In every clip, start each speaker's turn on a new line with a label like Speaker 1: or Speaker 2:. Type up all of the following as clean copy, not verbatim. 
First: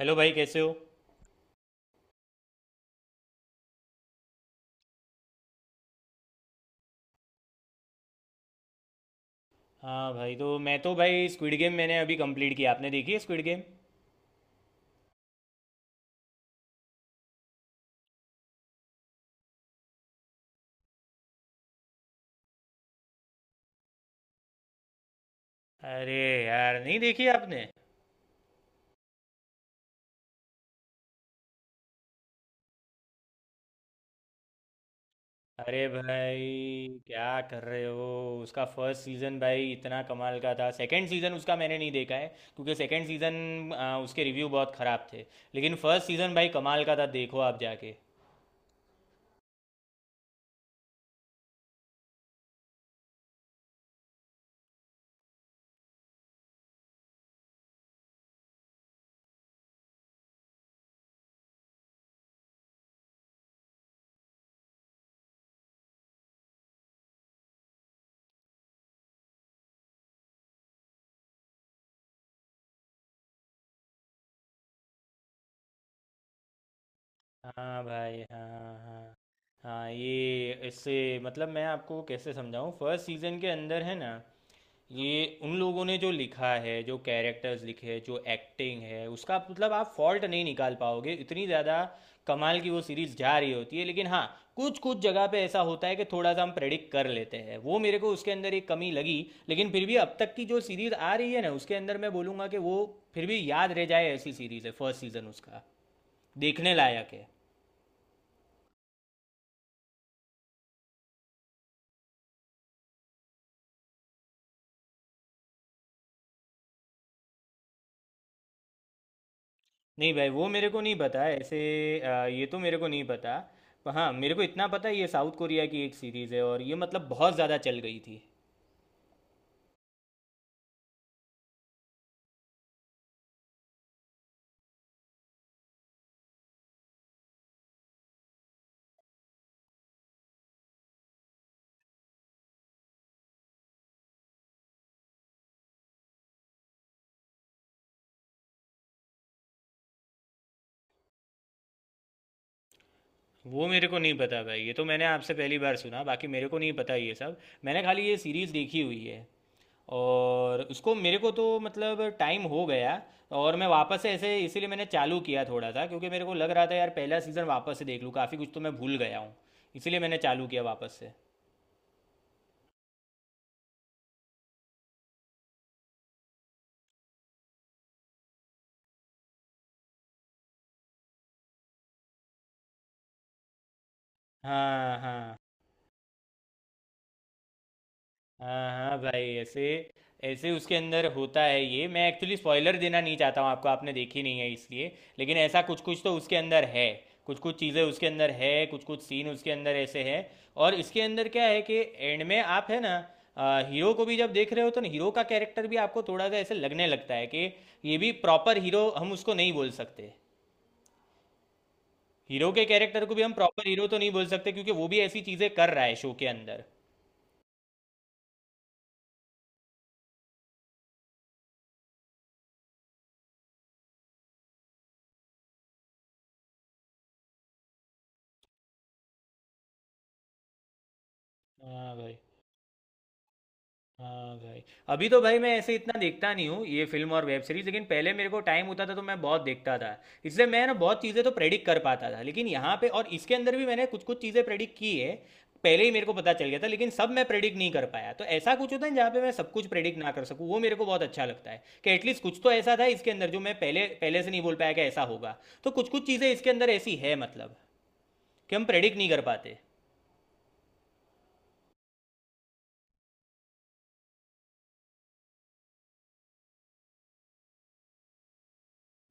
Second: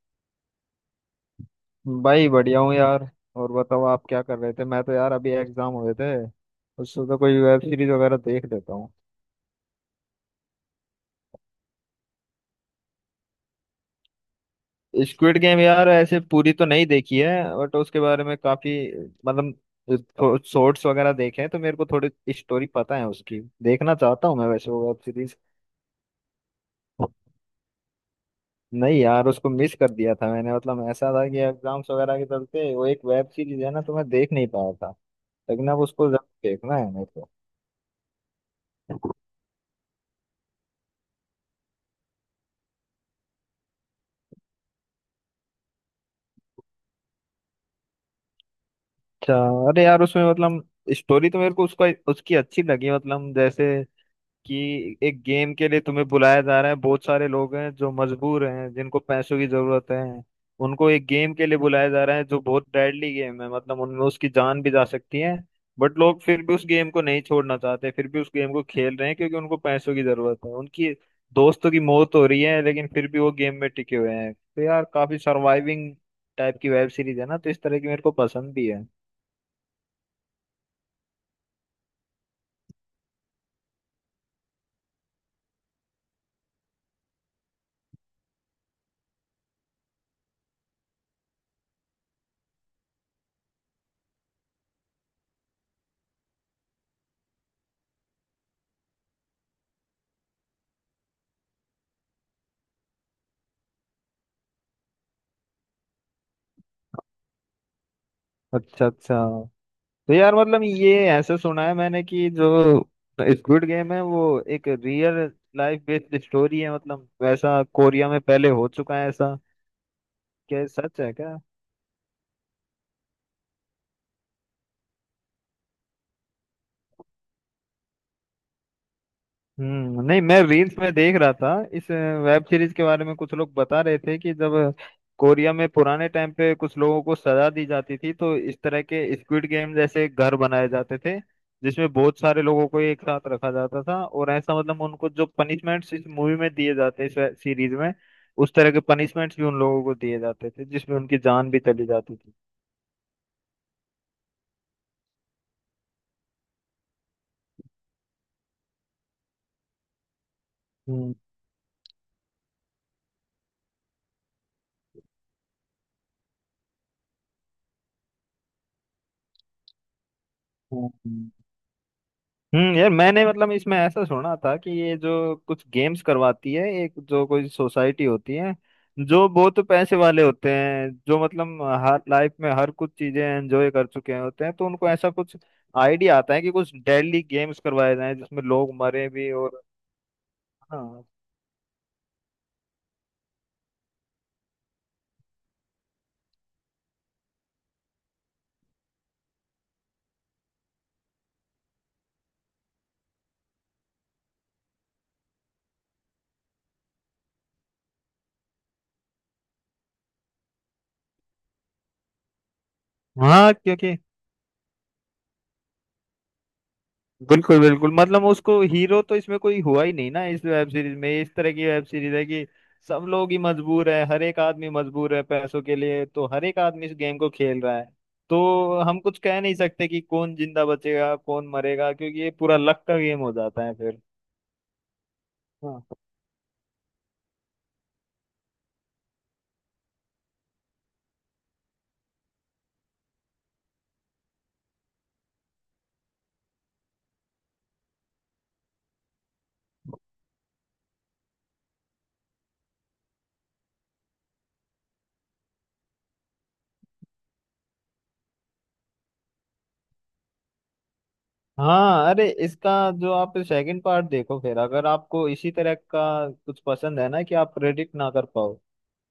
Speaker 1: Hello भाई कैसे हो।
Speaker 2: भाई बढ़िया हूँ यार। और बताओ आप क्या कर रहे थे? मैं तो यार अभी एग्जाम हुए थे। उससे तो कोई वेब सीरीज वगैरह देख लेता हूँ।
Speaker 1: हाँ भाई, तो मैं तो भाई स्क्विड गेम मैंने अभी कंप्लीट किया। आपने देखी है स्क्विड गेम?
Speaker 2: स्क्विड गेम यार ऐसे पूरी तो नहीं देखी है बट उसके बारे में काफी, मतलब शॉर्ट्स वगैरह देखे हैं, तो मेरे को थोड़ी स्टोरी पता है उसकी। देखना चाहता हूँ मैं वैसे वो वेब सीरीज।
Speaker 1: अरे यार, नहीं देखी आपने?
Speaker 2: नहीं यार, उसको मिस कर दिया था मैंने। मतलब ऐसा था कि एग्जाम्स वगैरह के चलते, वो एक वेब सीरीज है ना, तो मैं देख नहीं पाया था। लेकिन अब
Speaker 1: अरे
Speaker 2: उसको
Speaker 1: भाई,
Speaker 2: जरूर देखना है मेरे को।
Speaker 1: क्या कर रहे हो, उसका फर्स्ट सीज़न भाई इतना कमाल का था। सेकंड सीज़न उसका मैंने नहीं देखा है क्योंकि सेकंड सीज़न, उसके रिव्यू बहुत ख़राब थे। लेकिन फर्स्ट सीज़न भाई कमाल का था, देखो आप जाके।
Speaker 2: अच्छा। अरे यार, उसमें मतलब स्टोरी तो मेरे को उसका उसकी अच्छी लगी। मतलब जैसे कि एक गेम के लिए तुम्हें बुलाया जा रहा है, बहुत सारे लोग हैं जो मजबूर हैं, जिनको पैसों की जरूरत है। उनको एक गेम के लिए बुलाया जा रहा है जो बहुत डेडली गेम है, मतलब उनमें उसकी जान भी जा सकती है। बट लोग फिर भी उस गेम को नहीं छोड़ना चाहते, फिर भी उस गेम को खेल रहे हैं क्योंकि उनको पैसों की जरूरत है। उनकी दोस्तों की मौत हो रही है लेकिन फिर भी वो गेम में टिके हुए हैं। तो यार काफी सर्वाइविंग टाइप की वेब सीरीज है ना, तो इस तरह
Speaker 1: हाँ
Speaker 2: की मेरे को
Speaker 1: भाई,
Speaker 2: पसंद भी
Speaker 1: हाँ
Speaker 2: है।
Speaker 1: हाँ। हाँ, ये इससे, मतलब मैं आपको कैसे समझाऊँ, फर्स्ट सीजन के अंदर है ना ये, उन लोगों ने जो लिखा है, जो कैरेक्टर्स लिखे हैं, जो एक्टिंग है उसका, मतलब आप फॉल्ट नहीं निकाल पाओगे इतनी ज़्यादा। कमाल की वो सीरीज़ जा रही होती है, लेकिन हाँ, कुछ कुछ जगह पे ऐसा होता है कि थोड़ा सा हम प्रेडिक्ट कर लेते हैं, वो मेरे को उसके अंदर एक कमी लगी। लेकिन फिर भी अब तक की जो सीरीज़ आ रही है ना, उसके अंदर मैं बोलूँगा कि वो फिर भी याद रह जाए, ऐसी सीरीज़ है। फर्स्ट सीज़न उसका देखने लायक है।
Speaker 2: अच्छा अच्छा। तो यार मतलब ये ऐसे सुना है मैंने कि जो स्क्विड गेम है वो एक रियल लाइफ बेस्ड स्टोरी है। मतलब वैसा कोरिया में पहले हो चुका है ऐसा?
Speaker 1: नहीं भाई, वो
Speaker 2: क्या ये
Speaker 1: मेरे को नहीं
Speaker 2: सच है
Speaker 1: पता
Speaker 2: क्या?
Speaker 1: ऐसे। ये तो मेरे को नहीं पता। पर हाँ, मेरे को इतना पता है ये साउथ कोरिया की एक सीरीज़ है, और ये मतलब बहुत ज़्यादा चल गई थी।
Speaker 2: नहीं, मैं रील्स में देख रहा था इस वेब सीरीज के बारे में। कुछ लोग बता रहे थे कि जब कोरिया में पुराने टाइम पे कुछ लोगों को सजा दी जाती थी तो इस तरह के स्क्विड गेम जैसे घर बनाए जाते थे, जिसमें बहुत सारे लोगों को एक साथ रखा जाता था। और ऐसा, मतलब उनको जो पनिशमेंट्स इस मूवी में दिए जाते हैं, इस सीरीज में, उस तरह के पनिशमेंट्स भी उन लोगों को दिए जाते थे, जिसमें उनकी जान भी चली जाती थी।
Speaker 1: वो मेरे को नहीं पता भाई, ये तो मैंने आपसे पहली बार सुना। बाकी मेरे को नहीं पता ये सब। मैंने खाली ये सीरीज़ देखी हुई है, और उसको
Speaker 2: हम्म।
Speaker 1: मेरे को तो मतलब टाइम हो गया। और मैं वापस से ऐसे इसीलिए मैंने चालू किया थोड़ा सा, क्योंकि मेरे को लग रहा था यार पहला सीज़न वापस से देख लूँ, काफ़ी कुछ तो मैं भूल गया हूँ। इसीलिए मैंने चालू किया
Speaker 2: हम्म,
Speaker 1: वापस से।
Speaker 2: हम्म। यार मैंने मतलब इसमें ऐसा सुना था कि ये जो कुछ गेम्स करवाती है, एक जो कोई सोसाइटी होती है जो बहुत पैसे वाले होते हैं, जो मतलब हर लाइफ में हर कुछ चीजें एंजॉय कर चुके होते हैं, तो उनको
Speaker 1: हाँ
Speaker 2: ऐसा कुछ
Speaker 1: हाँ।
Speaker 2: आइडिया आता है कि कुछ डेली गेम्स करवाए जाएं जिसमें
Speaker 1: हाँ
Speaker 2: लोग
Speaker 1: हाँ
Speaker 2: मरे
Speaker 1: भाई,
Speaker 2: भी और।
Speaker 1: ऐसे ऐसे उसके
Speaker 2: हाँ।
Speaker 1: अंदर होता है। ये मैं एक्चुअली स्पॉइलर देना नहीं चाहता हूँ आपको, आपने देखी नहीं है इसलिए। लेकिन ऐसा कुछ कुछ तो उसके अंदर है। कुछ कुछ चीज़ें उसके अंदर है, कुछ कुछ सीन उसके अंदर ऐसे हैं। और इसके अंदर क्या है कि एंड में आप है ना, हीरो को भी जब देख रहे हो तो ना, हीरो का कैरेक्टर भी आपको थोड़ा सा ऐसे लगने लगता है कि ये भी प्रॉपर हीरो हम उसको नहीं बोल सकते। हीरो के कैरेक्टर को भी हम
Speaker 2: हाँ
Speaker 1: प्रॉपर हीरो
Speaker 2: क्योंकि
Speaker 1: तो नहीं बोल सकते, क्योंकि वो भी ऐसी चीज़ें कर रहा है शो के अंदर।
Speaker 2: बिल्कुल बिल्कुल, मतलब उसको हीरो तो इसमें कोई हुआ ही नहीं ना। इस वेब सीरीज में, इस तरह की वेब सीरीज है कि सब लोग ही मजबूर है, हर एक आदमी मजबूर है पैसों के लिए, तो हर एक आदमी इस गेम को खेल रहा है। तो हम कुछ कह नहीं सकते कि कौन जिंदा बचेगा, कौन मरेगा,
Speaker 1: हाँ भाई,
Speaker 2: क्योंकि ये पूरा लक का गेम हो जाता है फिर।
Speaker 1: हाँ भाई। अभी तो भाई मैं ऐसे
Speaker 2: हाँ
Speaker 1: इतना देखता नहीं हूँ ये फिल्म और वेब सीरीज, लेकिन पहले मेरे को टाइम होता था तो मैं बहुत देखता था। इसलिए मैं ना बहुत चीज़ें तो प्रेडिक्ट कर पाता था, लेकिन यहाँ पे और इसके अंदर भी मैंने कुछ कुछ चीज़ें प्रेडिक्ट की है। पहले ही मेरे को पता चल गया था, लेकिन सब मैं प्रेडिक्ट नहीं कर पाया। तो ऐसा कुछ होता है जहाँ पे मैं सब कुछ प्रेडिक्ट ना कर सकूँ, वो मेरे को बहुत अच्छा लगता है कि एटलीस्ट कुछ तो ऐसा था इसके अंदर जो मैं पहले पहले से नहीं बोल पाया कि ऐसा होगा। तो कुछ कुछ चीज़ें इसके अंदर ऐसी है, मतलब कि हम प्रेडिक्ट नहीं कर पाते।
Speaker 2: हाँ। अरे इसका, जो आप सेकंड पार्ट देखो, फिर अगर आपको इसी तरह का कुछ पसंद है ना कि आप प्रेडिक्ट ना कर पाओ,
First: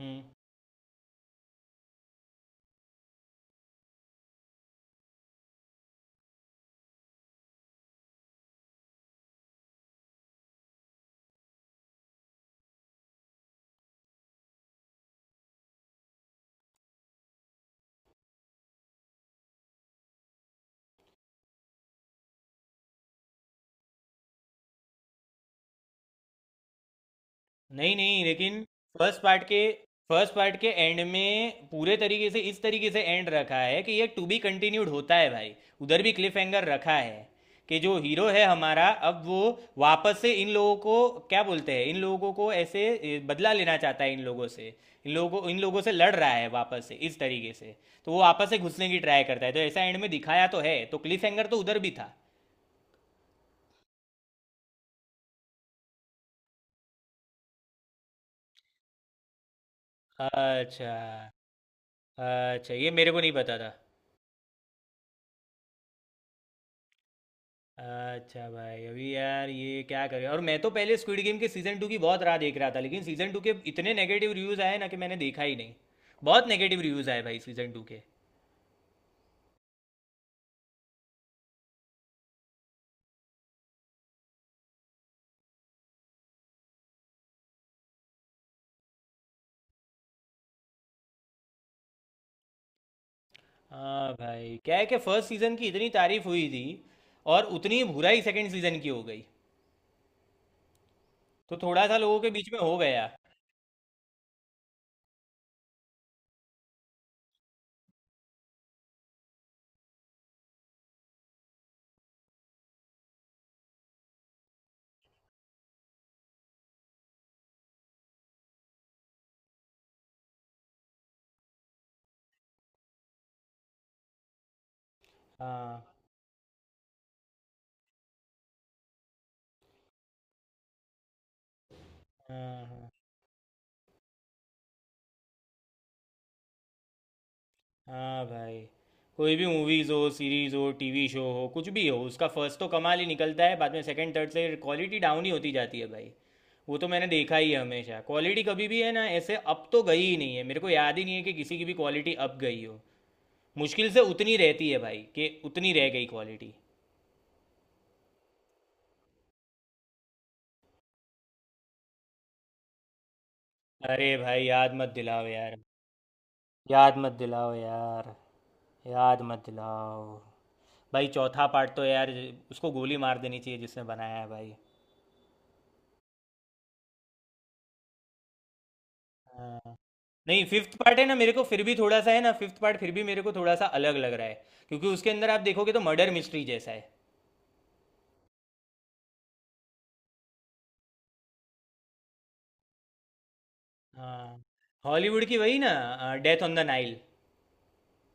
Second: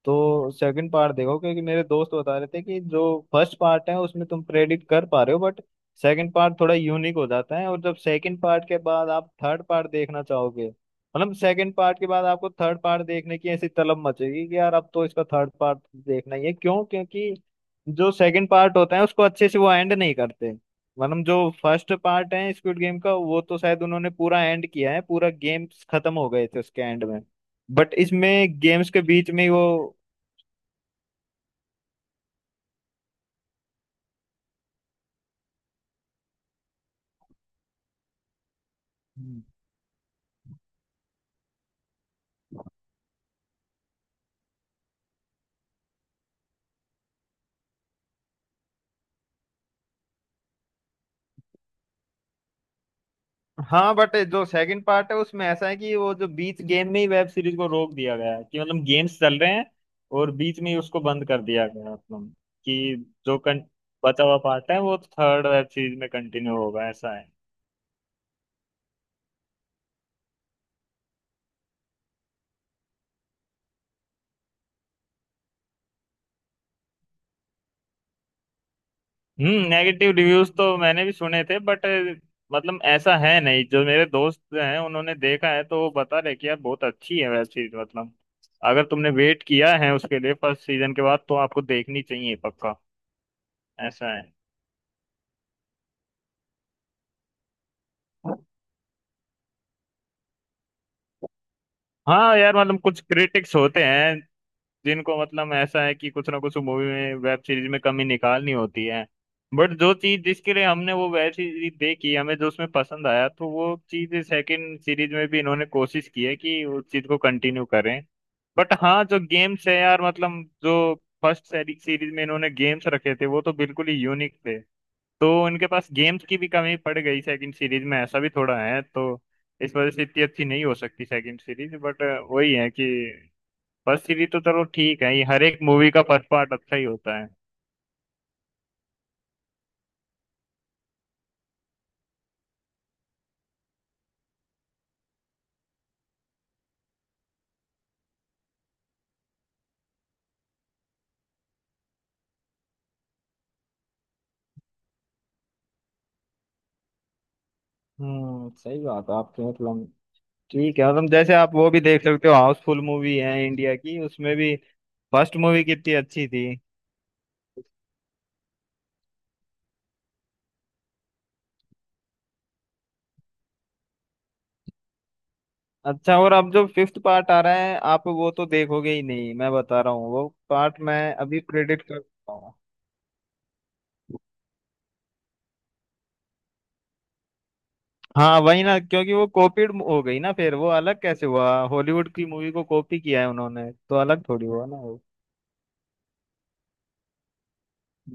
Speaker 1: हम्म
Speaker 2: तो सेकंड पार्ट देखो। क्योंकि मेरे दोस्त बता रहे थे कि जो फर्स्ट पार्ट है उसमें तुम प्रेडिक्ट कर पा रहे हो बट सेकंड पार्ट थोड़ा यूनिक हो जाता है। और जब सेकंड पार्ट के बाद आप थर्ड पार्ट देखना चाहोगे, मतलब सेकंड पार्ट के बाद आपको थर्ड पार्ट देखने की ऐसी तलब मचेगी कि यार अब तो इसका थर्ड पार्ट देखना ही है। क्यों? क्योंकि जो सेकंड पार्ट होता है उसको अच्छे से वो एंड नहीं करते। मतलब जो फर्स्ट पार्ट है स्क्विड गेम का, वो तो शायद उन्होंने पूरा एंड किया है, पूरा गेम्स खत्म हो गए थे उसके एंड में।
Speaker 1: नहीं
Speaker 2: बट
Speaker 1: नहीं, लेकिन
Speaker 2: इसमें गेम्स के
Speaker 1: फर्स्ट
Speaker 2: बीच
Speaker 1: पार्ट
Speaker 2: में ही
Speaker 1: के
Speaker 2: वो।
Speaker 1: फर्स्ट पार्ट के एंड में पूरे तरीके से इस तरीके से एंड रखा है कि ये टू बी कंटिन्यूड होता है भाई। उधर भी क्लिफ हैंगर रखा है कि जो हीरो है हमारा, अब वो
Speaker 2: हम्म।
Speaker 1: वापस से इन लोगों को, क्या बोलते हैं इन लोगों को, ऐसे बदला लेना चाहता है इन लोगों से। इन लोगों को, इन लोगों से लड़ रहा है वापस से इस तरीके से। तो वो वापस से घुसने की ट्राई करता है, तो ऐसा एंड में दिखाया तो है, तो क्लिफ हैंगर तो उधर भी था।
Speaker 2: हाँ, बट जो सेकंड पार्ट है उसमें ऐसा है कि वो जो बीच गेम में ही वेब सीरीज को रोक दिया गया है। कि मतलब गेम्स चल रहे हैं और बीच में ही
Speaker 1: अच्छा
Speaker 2: उसको बंद कर दिया गया है, मतलब
Speaker 1: अच्छा, ये
Speaker 2: कि
Speaker 1: मेरे को नहीं
Speaker 2: जो
Speaker 1: पता था।
Speaker 2: बचा हुआ पार्ट है वो थर्ड वेब सीरीज में कंटिन्यू होगा, ऐसा है।
Speaker 1: अच्छा भाई, अभी यार ये क्या करें, और मैं तो पहले स्क्विड गेम के सीज़न टू की बहुत राह देख रहा था, लेकिन सीज़न टू के इतने नेगेटिव रिव्यूज़ आए ना कि मैंने देखा ही नहीं। बहुत नेगेटिव रिव्यूज़ आए भाई सीज़न टू के।
Speaker 2: नेगेटिव रिव्यूज तो मैंने भी सुने थे, बट मतलब ऐसा है नहीं। जो मेरे दोस्त हैं उन्होंने देखा है, तो वो बता रहे कि यार बहुत अच्छी है वेब सीरीज। मतलब अगर तुमने वेट किया है उसके लिए फर्स्ट सीजन के बाद, तो आपको देखनी चाहिए पक्का। ऐसा
Speaker 1: हाँ
Speaker 2: है।
Speaker 1: भाई, क्या है कि फर्स्ट सीज़न की इतनी तारीफ हुई थी, और उतनी ही बुराई सेकंड सीज़न की हो गई, तो थोड़ा सा लोगों के
Speaker 2: हाँ
Speaker 1: बीच
Speaker 2: यार
Speaker 1: में हो
Speaker 2: मतलब कुछ
Speaker 1: गया।
Speaker 2: क्रिटिक्स होते हैं जिनको, मतलब ऐसा है कि कुछ ना कुछ मूवी में वेब सीरीज में कमी निकालनी होती है। बट जो चीज जिसके लिए हमने वो वेब सीरीज देखी, हमें जो उसमें पसंद आया, तो वो चीज सेकंड सीरीज में भी इन्होंने कोशिश की है कि उस चीज को कंटिन्यू करें। बट हाँ, जो गेम्स है यार, मतलब जो फर्स्ट सीरीज में इन्होंने गेम्स रखे थे वो तो बिल्कुल ही यूनिक थे। तो उनके पास
Speaker 1: हाँ
Speaker 2: गेम्स की भी कमी पड़ गई सेकंड सीरीज में, ऐसा भी थोड़ा है। तो इस वजह से इतनी अच्छी नहीं हो सकती सेकंड सीरीज। बट वही
Speaker 1: हाँ।
Speaker 2: है कि
Speaker 1: हाँ
Speaker 2: फर्स्ट सीरीज तो चलो ठीक है, ये हर एक मूवी का फर्स्ट पार्ट अच्छा ही होता है।
Speaker 1: हाँ भाई, कोई भी मूवीज़ हो, सीरीज़ हो, टीवी शो हो, कुछ भी हो, उसका फर्स्ट तो कमाल ही निकलता है, बाद में सेकंड थर्ड से क्वालिटी डाउन ही होती जाती है भाई। वो तो मैंने देखा ही है, हमेशा क्वालिटी कभी भी है ना ऐसे अप तो गई ही नहीं है। मेरे को याद ही नहीं है कि किसी की भी क्वालिटी अप गई हो। मुश्किल से उतनी रहती है भाई, कि उतनी रह गई क्वालिटी।
Speaker 2: सही बात है आपकी। मतलब ठीक है, मतलब जैसे आप वो भी देख सकते हो, हाउसफुल मूवी है इंडिया की,
Speaker 1: अरे
Speaker 2: उसमें
Speaker 1: भाई,
Speaker 2: भी
Speaker 1: याद मत दिलाओ
Speaker 2: फर्स्ट
Speaker 1: यार।
Speaker 2: मूवी कितनी अच्छी थी।
Speaker 1: याद मत दिलाओ यार, याद मत दिलाओ। भाई चौथा पार्ट तो यार, उसको गोली मार देनी चाहिए जिसने बनाया है भाई।
Speaker 2: अच्छा, और अब जो फिफ्थ पार्ट आ रहा है आप वो तो देखोगे ही नहीं, मैं
Speaker 1: हाँ।
Speaker 2: बता रहा हूँ। वो
Speaker 1: नहीं, फिफ्थ
Speaker 2: पार्ट
Speaker 1: पार्ट
Speaker 2: मैं
Speaker 1: है ना, मेरे
Speaker 2: अभी
Speaker 1: को फिर भी
Speaker 2: प्रेडिक्ट कर
Speaker 1: थोड़ा सा है ना,
Speaker 2: रहा हूँ।
Speaker 1: फिफ्थ पार्ट फिर भी मेरे को थोड़ा सा अलग लग रहा है, क्योंकि उसके अंदर आप देखोगे तो मर्डर मिस्ट्री जैसा है।
Speaker 2: हाँ वही ना, क्योंकि वो कॉपीड हो गई ना, फिर वो अलग कैसे हुआ? हॉलीवुड की मूवी को कॉपी किया है उन्होंने, तो अलग
Speaker 1: हाँ,
Speaker 2: थोड़ी हुआ ना वो।
Speaker 1: हॉलीवुड की वही ना, Death on the Nile.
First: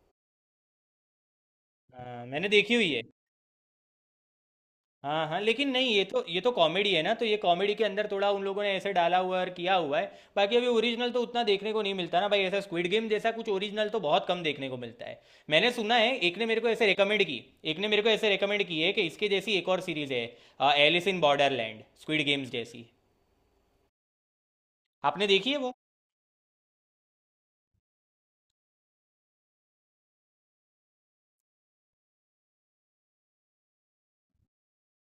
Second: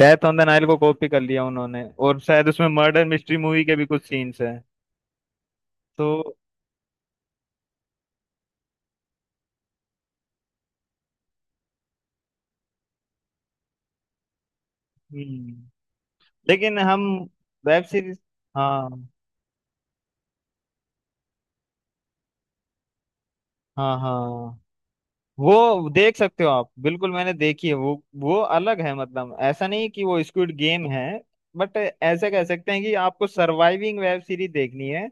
Speaker 2: Death on the Nile को कॉपी कर लिया उन्होंने, और
Speaker 1: मैंने
Speaker 2: शायद उसमें
Speaker 1: देखी हुई है।
Speaker 2: मर्डर मिस्ट्री मूवी के भी कुछ सीन्स हैं
Speaker 1: हाँ हाँ, लेकिन नहीं, ये तो
Speaker 2: तो।
Speaker 1: ये तो कॉमेडी है ना, तो ये कॉमेडी के अंदर थोड़ा उन लोगों ने ऐसे डाला हुआ और किया हुआ है। बाकी अभी ओरिजिनल तो उतना देखने को नहीं मिलता ना भाई, ऐसा स्क्विड गेम जैसा कुछ ओरिजिनल तो बहुत कम देखने को मिलता है।
Speaker 2: हम्म।
Speaker 1: मैंने सुना है,
Speaker 2: लेकिन हम
Speaker 1: एक
Speaker 2: वेब
Speaker 1: ने मेरे को
Speaker 2: सीरीज
Speaker 1: ऐसे रेकमेंड की
Speaker 2: हाँ।
Speaker 1: है कि इसके जैसी एक और सीरीज है, Alice in Borderland, Squid Games जैसी।
Speaker 2: हाँ हाँ।
Speaker 1: आपने देखी है वो?
Speaker 2: वो देख सकते हो आप, बिल्कुल मैंने देखी है वो। वो अलग है, मतलब ऐसा नहीं कि वो स्क्विड गेम है, बट ऐसा कह सकते हैं कि आपको सर्वाइविंग वेब सीरीज देखनी है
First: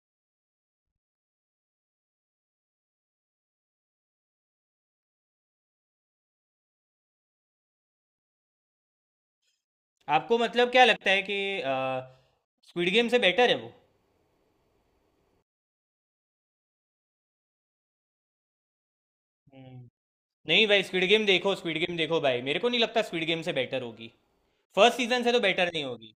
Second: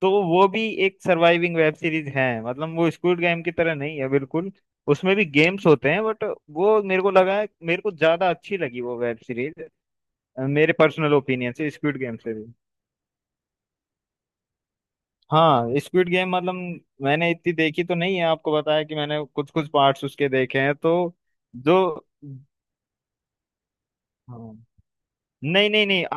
Speaker 2: तो वो भी एक सर्वाइविंग वेब सीरीज है। मतलब वो स्क्विड गेम की तरह नहीं है बिल्कुल। उसमें भी गेम्स होते हैं, बट वो मेरे को लगा है, मेरे को ज्यादा अच्छी लगी वो वेब सीरीज।
Speaker 1: आपको मतलब
Speaker 2: मेरे
Speaker 1: क्या लगता
Speaker 2: पर्सनल
Speaker 1: है कि
Speaker 2: ओपिनियन से स्क्विड गेम से भी।
Speaker 1: स्क्विड गेम से बेटर है वो?
Speaker 2: हाँ, स्क्विड गेम मतलब मैंने इतनी देखी तो नहीं है, आपको बताया कि मैंने कुछ कुछ
Speaker 1: हम्म।
Speaker 2: पार्ट्स उसके देखे
Speaker 1: नहीं
Speaker 2: हैं
Speaker 1: भाई,
Speaker 2: तो।
Speaker 1: स्क्विड गेम देखो,
Speaker 2: जो
Speaker 1: स्क्विड गेम देखो भाई, मेरे को नहीं लगता स्क्विड गेम से बेटर होगी।
Speaker 2: हाँ।
Speaker 1: फर्स्ट सीजन से तो
Speaker 2: नहीं
Speaker 1: बेटर नहीं
Speaker 2: नहीं नहीं,
Speaker 1: होगी।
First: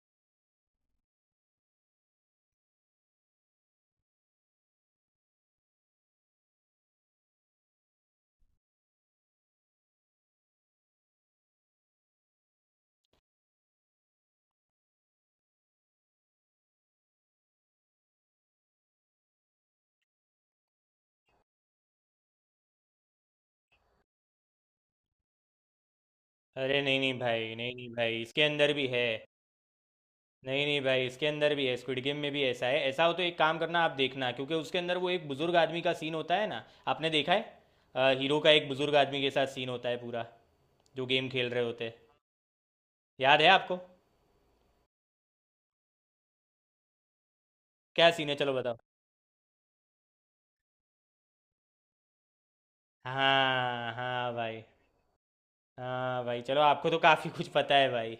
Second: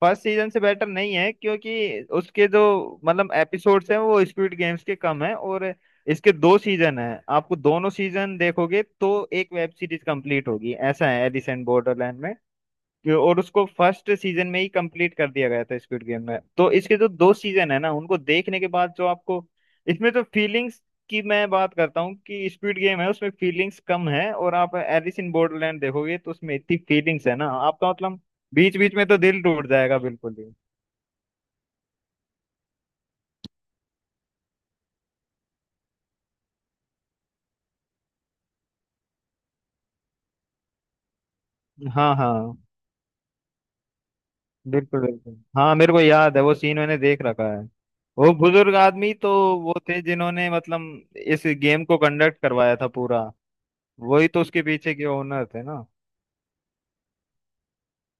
Speaker 2: फर्स्ट सीजन से बेटर नहीं है, क्योंकि उसके जो, मतलब एपिसोड्स हैं वो स्क्विड गेम्स के कम हैं। और इसके दो सीजन हैं, आपको दोनों सीजन देखोगे तो एक वेब सीरीज कंप्लीट होगी ऐसा है एलिसेंट बॉर्डरलैंड में। और उसको फर्स्ट सीजन में ही कंप्लीट कर दिया गया था स्quid गेम में। तो इसके जो दो सीजन है ना, उनको देखने के बाद जो आपको, इसमें तो फीलिंग्स की मैं बात करता हूँ कि स्क्विड गेम है उसमें फीलिंग्स कम है, और आप एलिस इन बॉर्डरलैंड देखोगे तो उसमें इतनी
Speaker 1: अरे नहीं नहीं
Speaker 2: फीलिंग्स है ना
Speaker 1: भाई, नहीं नहीं
Speaker 2: आपका,
Speaker 1: भाई,
Speaker 2: मतलब
Speaker 1: इसके अंदर
Speaker 2: बीच
Speaker 1: भी
Speaker 2: बीच
Speaker 1: है।
Speaker 2: में तो दिल टूट जाएगा बिल्कुल ही।
Speaker 1: नहीं नहीं भाई, इसके अंदर भी है, स्क्विड गेम में भी ऐसा है। ऐसा हो तो एक काम करना, आप देखना, क्योंकि उसके अंदर वो एक बुजुर्ग आदमी का सीन होता है ना, आपने देखा है? हीरो का एक बुजुर्ग आदमी के साथ सीन होता है पूरा, जो गेम खेल रहे होते हैं,
Speaker 2: हाँ हाँ।
Speaker 1: याद है आपको?
Speaker 2: बिल्कुल बिल्कुल, हाँ मेरे को याद है, वो सीन मैंने देख रखा है।
Speaker 1: क्या सीन
Speaker 2: वो
Speaker 1: है चलो
Speaker 2: बुजुर्ग
Speaker 1: बताओ।
Speaker 2: आदमी तो वो थे जिन्होंने मतलब इस गेम को कंडक्ट करवाया था पूरा।
Speaker 1: हाँ
Speaker 2: वही
Speaker 1: हाँ
Speaker 2: तो
Speaker 1: भाई।
Speaker 2: उसके पीछे के ओनर थे ना।
Speaker 1: हाँ भाई चलो, आपको तो काफ़ी कुछ पता है भाई।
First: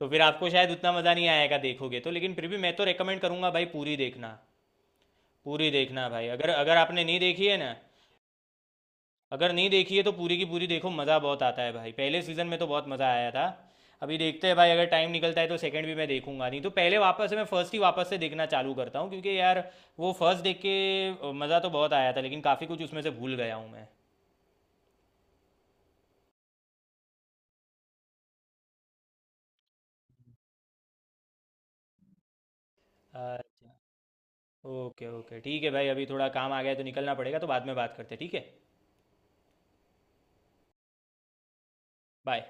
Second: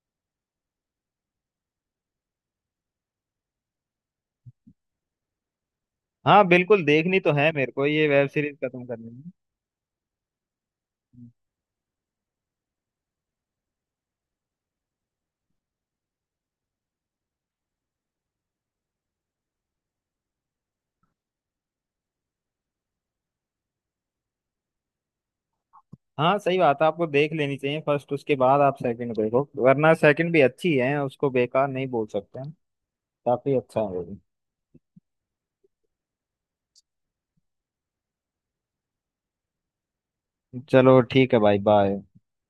Speaker 1: तो फिर आपको शायद उतना मज़ा नहीं आएगा देखोगे तो, लेकिन फिर भी मैं तो रेकमेंड करूंगा भाई, पूरी देखना। पूरी देखना भाई,
Speaker 2: हाँ
Speaker 1: अगर अगर
Speaker 2: बिल्कुल,
Speaker 1: आपने नहीं
Speaker 2: देखनी तो
Speaker 1: देखी
Speaker 2: है
Speaker 1: है
Speaker 2: मेरे
Speaker 1: ना,
Speaker 2: को ये वेब सीरीज खत्म करनी
Speaker 1: अगर नहीं देखी है तो पूरी की पूरी देखो, मज़ा
Speaker 2: है।
Speaker 1: बहुत आता है भाई। पहले सीज़न में तो बहुत मज़ा आया था। अभी देखते हैं भाई, अगर टाइम निकलता है तो सेकंड भी मैं देखूंगा, नहीं तो पहले वापस से मैं फर्स्ट ही वापस से देखना चालू करता हूँ, क्योंकि यार वो फर्स्ट देख के मज़ा तो बहुत आया था, लेकिन काफ़ी कुछ उसमें से भूल गया हूँ मैं।
Speaker 2: हाँ सही बात है, आपको देख लेनी चाहिए फर्स्ट, उसके बाद आप सेकंड देखो। वरना सेकंड भी अच्छी है, उसको बेकार नहीं बोल सकते हैं, काफी
Speaker 1: अच्छा,
Speaker 2: अच्छा है वो भी।
Speaker 1: ओके ओके, ठीक है भाई, अभी थोड़ा काम आ गया है तो निकलना पड़ेगा, तो बाद में बात करते हैं ठीक है।
Speaker 2: चलो ठीक है भाई, बाय।
Speaker 1: बाय।